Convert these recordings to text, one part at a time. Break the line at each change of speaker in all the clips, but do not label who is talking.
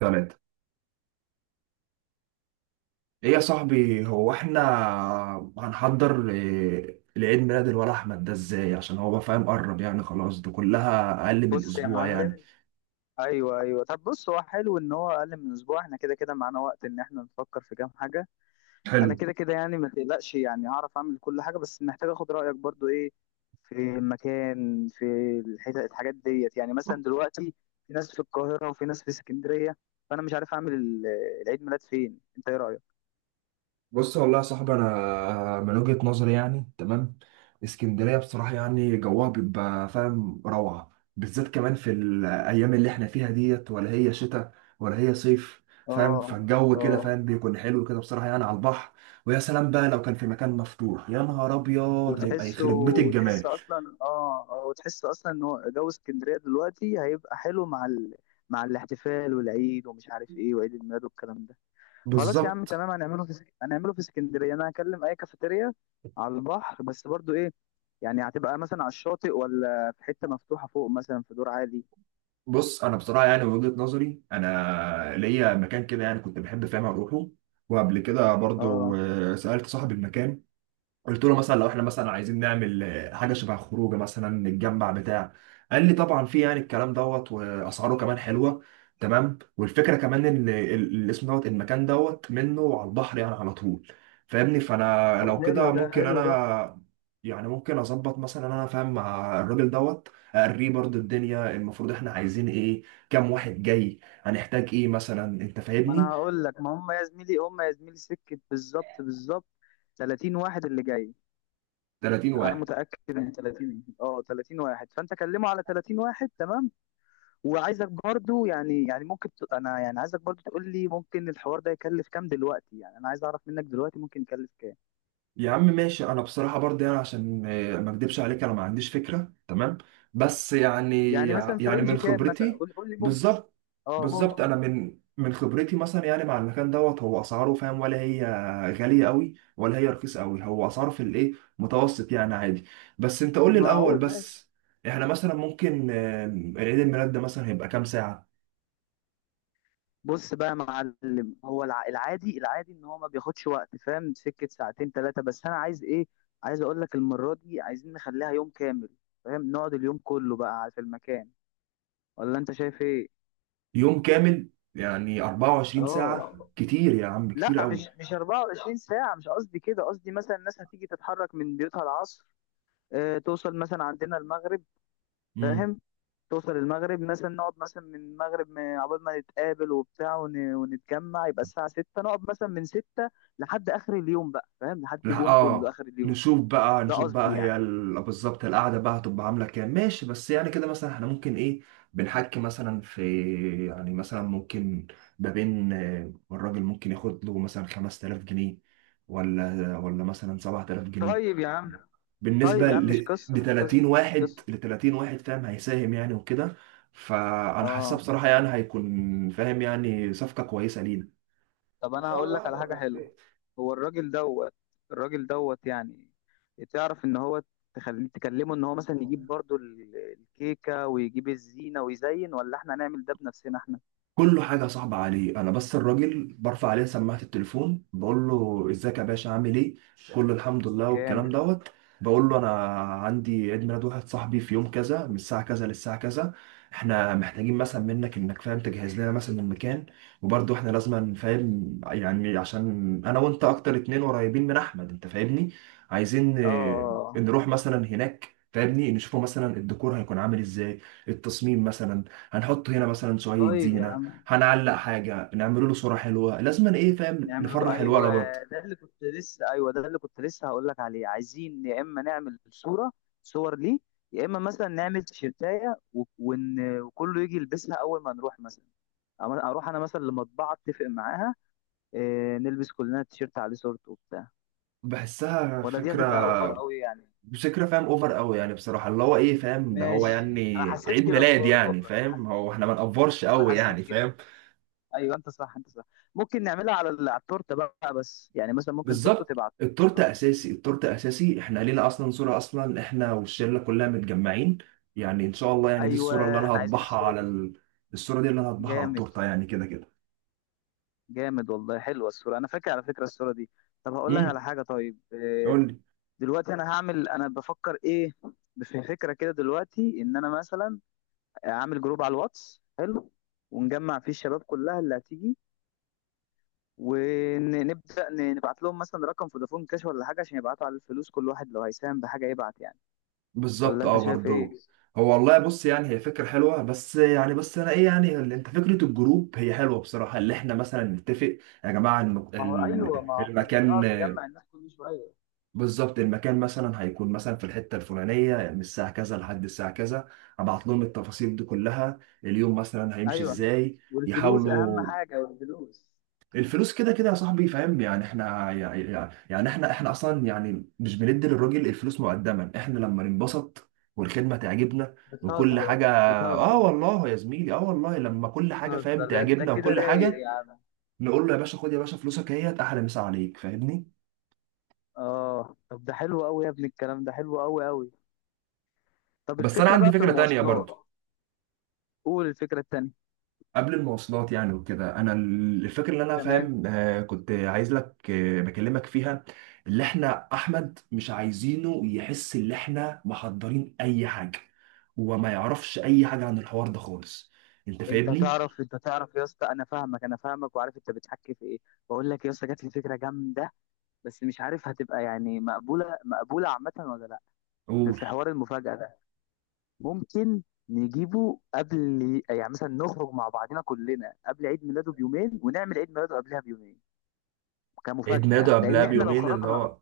ثلاثة. ايه يا صاحبي، هو احنا هنحضر إيه العيد ميلاد الولا احمد ده ازاي؟ عشان هو بقى فاهم قرب يعني، خلاص ده كلها اقل من
بص يا
اسبوع يعني.
معلم. ايوه، ايوه، طب بص، هو حلو ان هو اقل من اسبوع، احنا كده كده معانا وقت ان احنا نفكر في كام حاجه.
حلو.
انا كده كده، يعني ما تقلقش، يعني هعرف اعمل كل حاجه، بس محتاج اخد رايك برضو ايه في المكان، في الحتة، الحاجات ديت. يعني مثلا دلوقتي في ناس في القاهره وفي ناس في اسكندريه، فانا مش عارف اعمل العيد ميلاد فين. انت ايه رايك؟
بص والله يا صاحبي، انا من وجهة نظري يعني تمام. اسكندريه بصراحه يعني جوها بيبقى فاهم روعه، بالذات كمان في الايام اللي احنا فيها ديت، ولا هي شتاء ولا هي صيف، فاهم،
اه،
فالجو
اه،
كده فاهم بيكون حلو كده بصراحه يعني على البحر. ويا سلام بقى لو كان في مكان مفتوح، يا نهار ابيض هيبقى يخرب بيت الجمال.
وتحس اصلا ان هو جو اسكندريه دلوقتي هيبقى حلو مع مع الاحتفال والعيد ومش عارف ايه، وعيد الميلاد والكلام ده. خلاص يا عم،
بالظبط.
تمام. هنعمله في اسكندريه. انا هكلم اي كافيتيريا على البحر، بس برضو ايه، يعني هتبقى مثلا على الشاطئ ولا في حته مفتوحه فوق، مثلا في دور عالي؟
بص انا بصراحه يعني من وجهة نظري انا ليا مكان كده يعني كنت بحب فاهم اروحه، وقبل كده برضو
اه،
سألت صاحب المكان. قلت له مثلا لو احنا مثلا عايزين نعمل حاجه شبه خروجه مثلا نتجمع بتاع. قال لي طبعا في، يعني الكلام دوت واسعاره كمان حلوه تمام، والفكره كمان ان الاسم دوت المكان دوت منه على البحر يعني على طول. فاهمني، فانا
طب
لو
حلو
كده
ده،
ممكن
حلو ده.
انا يعني ممكن اظبط مثلا انا فاهم مع الراجل دوت، اقريه برضه الدنيا المفروض احنا عايزين ايه، كام واحد جاي، هنحتاج ايه مثلا، انت
ما
فاهمني.
انا هقول لك، ما هم يا زميلي، سكه. بالظبط، بالظبط، 30 واحد اللي جاي.
30
انا
واحد.
متاكد ان 30 واحد، فانت كلمه على 30 واحد. تمام. وعايزك برضو، يعني، انا يعني عايزك برضو تقول لي ممكن الحوار ده يكلف كام دلوقتي. يعني انا عايز اعرف منك دلوقتي ممكن يكلف كام.
يا عم ماشي، انا بصراحه برضه يعني عشان ما اكدبش عليك، انا ما عنديش فكره تمام، بس يعني
يعني مثلا في
يعني
رينج
من
كام مثلا،
خبرتي.
قول لي ممكن.
بالظبط.
اه،
بالظبط،
ممكن
انا من خبرتي مثلا يعني مع المكان دوت، هو اسعاره فاهم ولا هي غاليه قوي ولا هي رخيصه قوي، هو اسعاره في الايه متوسط يعني عادي. بس انت قول لي الاول،
المعقول. ماشي.
بس احنا مثلا ممكن عيد الميلاد ده مثلا هيبقى كام ساعه؟
بص بقى يا معلم، هو العادي، العادي ان هو ما بياخدش وقت، فاهم، سكه ساعتين ثلاثه. بس انا عايز ايه، عايز اقول لك المره دي عايزين نخليها يوم كامل، فاهم، نقعد اليوم كله بقى في المكان. ولا انت شايف ايه؟
يوم كامل؟ يعني 24 ساعه؟
اه،
كتير يا عم،
لا،
كتير
مش
قوي.
مش 24 ساعة. مش قصدي كده، قصدي مثلا الناس هتيجي تتحرك من بيوتها العصر، توصل مثلا عندنا المغرب، فاهم، توصل المغرب مثلا، نقعد مثلا من المغرب عقبال ما نتقابل وبتاع ونتجمع، يبقى الساعة 6 نقعد مثلا من 6 لحد آخر اليوم بقى، فاهم، لحد
لا
اليوم كله،
اه.
آخر اليوم.
نشوف بقى
ده
نشوف
قصدي
بقى هي
يعني.
بالظبط القعده بقى هتبقى عامله كام، ماشي، بس يعني كده مثلا احنا ممكن ايه بنحكي مثلا في يعني مثلا ممكن ما بين الراجل ممكن ياخد له مثلا 5000 جنيه ولا مثلا 7000 جنيه
طيب يا عم طيب
بالنسبه
يا عم، مش قصة،
ل
مش قصة،
30
مش
واحد،
قصة.
ل 30 واحد فاهم، هيساهم يعني وكده. فانا حاسسها
اه،
بصراحه يعني هيكون فاهم يعني صفقه كويسه لينا.
طب انا هقول لك على حاجه حلوه. هو الراجل دوت، يعني تعرف ان هو تخليه تكلمه ان هو مثلا يجيب برضو الكيكه ويجيب الزينه ويزين، ولا احنا نعمل ده بنفسنا احنا؟
كله حاجة صعبة عليه أنا، بس الراجل برفع عليه سماعة التليفون بقول له إزيك يا باشا، عامل إيه، كله الحمد لله والكلام
جامد.
دوت. بقول له أنا عندي عيد ميلاد واحد صاحبي في يوم كذا من الساعة كذا للساعة كذا، إحنا محتاجين مثلا منك إنك فاهم تجهز لنا مثلا المكان، وبرضه إحنا لازم فاهم يعني عشان أنا وأنت أكتر اتنين قريبين من أحمد، أنت فاهمني، عايزين
اه،
نروح مثلا هناك فاهمني نشوفه مثلا الديكور هيكون عامل إزاي، التصميم مثلا، هنحط هنا مثلا شوية
طيب يا
زينة،
عم،
هنعلق حاجة، نعمله له صورة حلوة، لازم أنا ايه فاهم
نعمل،
نفرح
ايوه،
الولد برضه.
ده اللي كنت لسه هقول لك عليه. عايزين يا اما نعمل صوره، صور ليه، يا اما مثلا نعمل تيشيرتايه وكله يجي يلبسها اول ما نروح مثلا، اروح انا مثلا لمطبعه اتفق معاها إيه، نلبس كلنا تيشيرت عليه صورته وبتاع،
بحسها
ولا دي هتبقى اوفر
فكرة.
قوي يعني؟
مش فكرة فاهم اوفر قوي يعني بصراحة، اللي هو ايه فاهم ده هو
ماشي، انا
يعني
حسيت
عيد
كده
ميلاد
برضه،
يعني،
والله
فاهم هو احنا ما نقفرش
انا
قوي يعني
حسيت كده.
فاهم.
ايوه، انت صح، انت صح. ممكن نعملها على على التورته بقى، بس يعني مثلا ممكن صورته
بالظبط.
تبقى على
التورتة
التورته.
اساسي، التورتة اساسي، احنا لينا اصلا صورة اصلا احنا والشلة كلها متجمعين، يعني ان شاء الله يعني دي الصورة اللي
ايوه،
انا
احنا عايزين
هطبعها
الصوره
على
دي.
ال... الصورة دي اللي انا هطبعها على
جامد،
التورتة يعني كده كده.
جامد، والله حلوه الصوره، انا فاكر على فكره الصوره دي. طب هقول لك على حاجه، طيب
امم.
دلوقتي انا هعمل انا بفكر ايه، في فكره كده دلوقتي ان انا مثلا اعمل جروب على الواتس، حلو، ونجمع فيه الشباب كلها اللي هتيجي، ونبدا نبعت لهم مثلا رقم فودافون كاش ولا حاجه عشان يبعتوا على الفلوس، كل واحد لو هيساهم بحاجه يبعت يعني. ولا
بالظبط،
انت
اه
شايف ايه؟
برضه. هو والله بص يعني هي فكرة حلوة، بس يعني بس انا ايه يعني اللي انت فكرة الجروب هي حلوة بصراحة، اللي احنا مثلا نتفق يا جماعة
ما هو ايوه، ما احنا مش
المكان.
هنقعد نجمع الناس كل شويه.
بالظبط، المكان مثلا هيكون مثلا في الحتة الفلانية من الساعة كذا لحد الساعة كذا، ابعت لهم التفاصيل دي كلها، اليوم مثلا هيمشي
ايوه،
ازاي،
والفلوس اهم
يحاولوا.
حاجه، والفلوس.
الفلوس كده كده يا صاحبي فاهم يعني، احنا يعني احنا اصلا يعني مش بندي للراجل الفلوس مقدما، احنا لما ننبسط والخدمه تعجبنا وكل
بتهزر،
حاجه. اه
بتهزر،
والله يا زميلي، اه والله لما كل حاجه فاهم
بتهزر، ده انت
تعجبنا
كده
وكل
رايق
حاجه،
يا عم.
نقول له يا باشا خد يا باشا فلوسك، اهيت احلى مسا عليك فاهمني.
اه، طب ده حلو قوي يا ابني، الكلام ده حلو قوي قوي. طب
بس انا
الفكره
عندي
بقى في
فكره تانية برضو،
المواصلات. قول الفكره التانيه.
قبل المواصلات يعني وكده، انا الفكره اللي انا
تمام.
فاهم كنت عايز لك بكلمك فيها، اللي احنا احمد مش عايزينه يحس ان احنا محضرين اي حاجه، وما يعرفش اي حاجه عن الحوار ده خالص. انت فاهمني.
انت تعرف يا اسطى، انا فاهمك، وعارف انت بتحكي في ايه. بقول لك يا اسطى، جات لي فكره جامده، بس مش عارف هتبقى يعني مقبوله، مقبوله عامه ولا لا.
قول.
في حوار المفاجاه ده، ممكن نجيبه قبل، يعني مثلا نخرج مع بعضنا كلنا قبل عيد ميلاده بيومين ونعمل عيد ميلاده قبلها بيومين
عيد ميلاده
كمفاجاه.
قبلها
لان احنا لو
بيومين اللي
خرجنا،
هو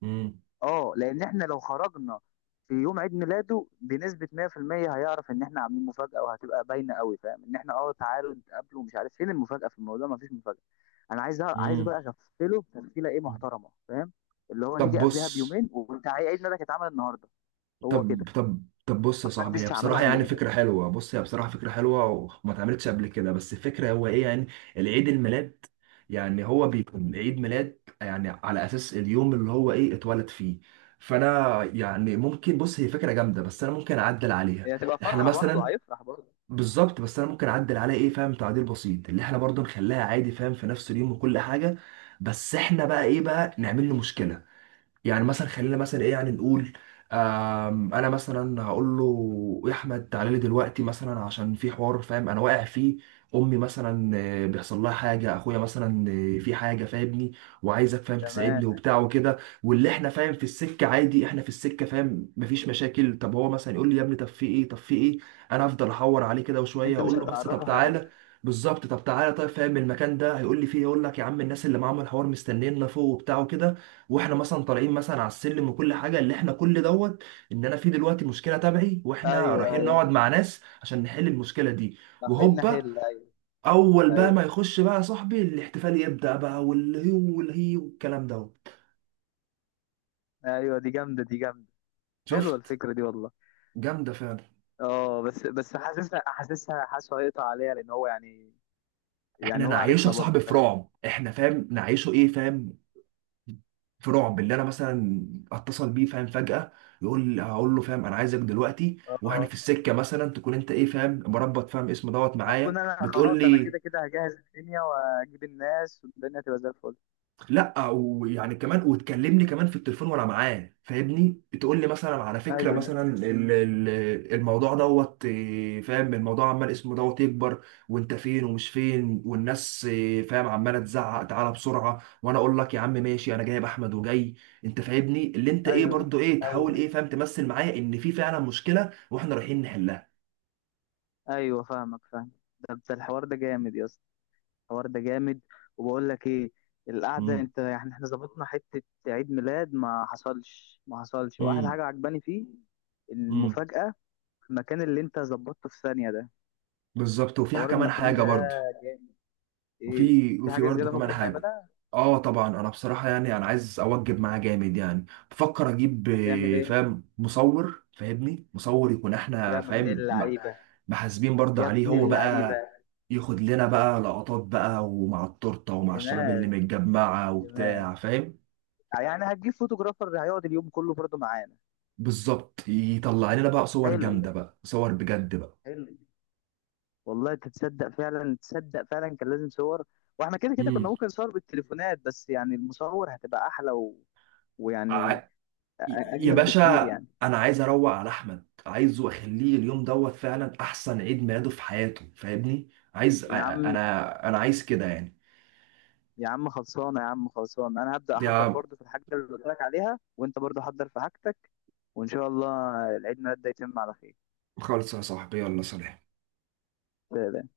مم.
اه لان احنا لو خرجنا في يوم عيد ميلاده بنسبه 100% هيعرف ان احنا عاملين مفاجاه، وهتبقى باينه قوي، فاهم، ان احنا تعالوا نتقابلوا ومش عارف فين المفاجاه في الموضوع، مفيش مفاجاه. انا عايز
مم.
بقى اغفله تغفيله ايه محترمه، فاهم. اللي هو
طب
نيجي قبلها
بص.
بيومين، وانت عيد ميلادك اتعمل النهارده. هو
طب
كده.
طب طب بص يا صاحبي، هي
محدش عملها
بصراحة يعني
قبل كده.
فكرة حلوة، بص هي بصراحة فكرة حلوة وما اتعملتش قبل كده، بس الفكرة هو ايه يعني العيد الميلاد يعني هو بيكون عيد ميلاد يعني على أساس اليوم اللي هو ايه اتولد فيه، فأنا يعني ممكن، بص هي فكرة جامدة بس أنا ممكن أعدل عليها
هي هتبقى
احنا
فرحه برضه،
مثلا.
هيفرح برضه.
بالظبط، بس أنا ممكن أعدل عليها ايه فاهم تعديل بسيط، اللي احنا برضو نخليها عادي فاهم في نفس اليوم وكل حاجة، بس احنا بقى ايه بقى نعمل له مشكلة، يعني مثلا خلينا مثلا ايه يعني نقول، انا مثلا هقول له يا احمد تعالى لي دلوقتي مثلا عشان في حوار فاهم انا واقع فيه، امي مثلا بيحصل لها حاجه، اخويا مثلا في حاجه فاهمني، وعايزك فاهم
تمام.
تساعدني وبتاع وكده، واللي احنا فاهم في السكه عادي، احنا في السكه فاهم مفيش مشاكل، طب هو مثلا يقول لي يا ابني طب في ايه طب في ايه، انا هفضل احور عليه كده وشويه
انت مش
اقول له بس طب
هتعرفه
تعالى.
حاجه.
بالظبط، طب تعالى، طيب فاهم المكان ده، هيقول لي فيه يقول لك يا عم الناس اللي معاهم الحوار مستنينا فوق وبتاع وكده، واحنا مثلا طالعين مثلا على السلم وكل حاجه، اللي احنا كل دوت ان انا في دلوقتي مشكله تبعي، واحنا
ايوه،
رايحين
ايوه،
نقعد مع ناس عشان نحل المشكله دي،
حل
وهوبا،
حل ايوه.
اول بقى ما
ايوه،
يخش بقى صاحبي الاحتفال يبدا بقى والهي والهي والكلام دوت.
ايوه، دي جامده، دي جامده. حلوه
شفت.
الفكره دي والله.
جامده فعلا.
اه، بس حاسسها حاسسها حاسه هيقطع عليا، لان هو يعني،
احنا
هو
نعيشها
عارفنا برضه،
صاحبي في
فاهم.
رعب، احنا فاهم نعيشه ايه فاهم، في رعب، اللي انا مثلا اتصل بيه فاهم فجاه، يقول هقول له فاهم انا عايزك دلوقتي، واحنا
اه،
في السكه مثلا تكون انت ايه فاهم مربط فاهم اسم دوت معايا
اكون انا
بتقول
خلاص، انا
لي،
كده كده هجهز الدنيا واجيب الناس، والدنيا تبقى زي الفل.
لا ويعني كمان وتكلمني كمان في التليفون وانا معاه فاهمني، تقول لي مثلا على فكره
ايوه،
مثلا الموضوع دوت إيه، فاهم الموضوع عمال اسمه دوت يكبر، وانت فين ومش فين والناس إيه، فاهم عماله تزعق تعالى بسرعه، وانا اقول لك يا عم ماشي، انا جايب احمد وجاي. انت فاهمني، اللي انت ايه
ايوه،
برضو ايه، تحاول ايه
ايوه،
فاهم تمثل معايا ان في فعلا مشكله واحنا رايحين نحلها.
ايوه، فاهمك، فاهم. ده الحوار ده جامد يا اسطى، الحوار ده جامد. وبقول لك ايه، القعده،
امم.
انت يعني احنا ظبطنا حته عيد ميلاد ما حصلش، ما حصلش، واحلى
امم.
حاجه عجباني فيه
امم.
المفاجاه، في المكان اللي انت ظبطته في ثانيه ده.
بالظبط، وفيها
حوار
كمان
المكان
حاجه
ده
برضو،
ايه،
وفي
في
وفي
حاجه
برضه
زياده
كمان
ممكن
حاجة.
نعملها؟
اه طبعا انا بصراحة يعني انا عايز اوجب معاه جامد يعني، بفكر اجيب
هتعمل ايه
فاهم مصور، فاهمني مصور يكون
يا
احنا
ابن
فاهم
اللعيبه،
محاسبين برضه
يا
عليه
ابن
هو
اللعيبه.
بقى، ياخد لنا بقى لقطات بقى ومع التورتة ومع الشباب
دماغ،
اللي متجمعة
دماغ.
وبتاع فاهم.
يعني هتجيب فوتوغرافر هيقعد اليوم كله برضه معانا.
بالظبط، يطلع لنا بقى صور
حلو،
جامدة بقى، صور بجد بقى.
حلو، والله تتصدق فعلا تصدق فعلا كان لازم صور. واحنا كده كده كنا
امم.
ممكن نصور بالتليفونات، بس يعني المصور هتبقى احلى ويعني
يا
اجمل
باشا،
بكتير يعني.
انا عايز اروق على احمد، عايزه اخليه اليوم دوت فعلا احسن عيد ميلاده في حياته فاهمني، عايز
يا عم،
انا عايز كده يعني.
خلصانه يا عم، خلصانه. انا هبدا
يا
احضر برضه في الحاجه اللي قلت لك عليها، وانت برضه حضر في حاجتك، وان شاء الله العيد ميلاد ده يتم على خير.
خالص يا صاحبي، يلا سلام.
سلام.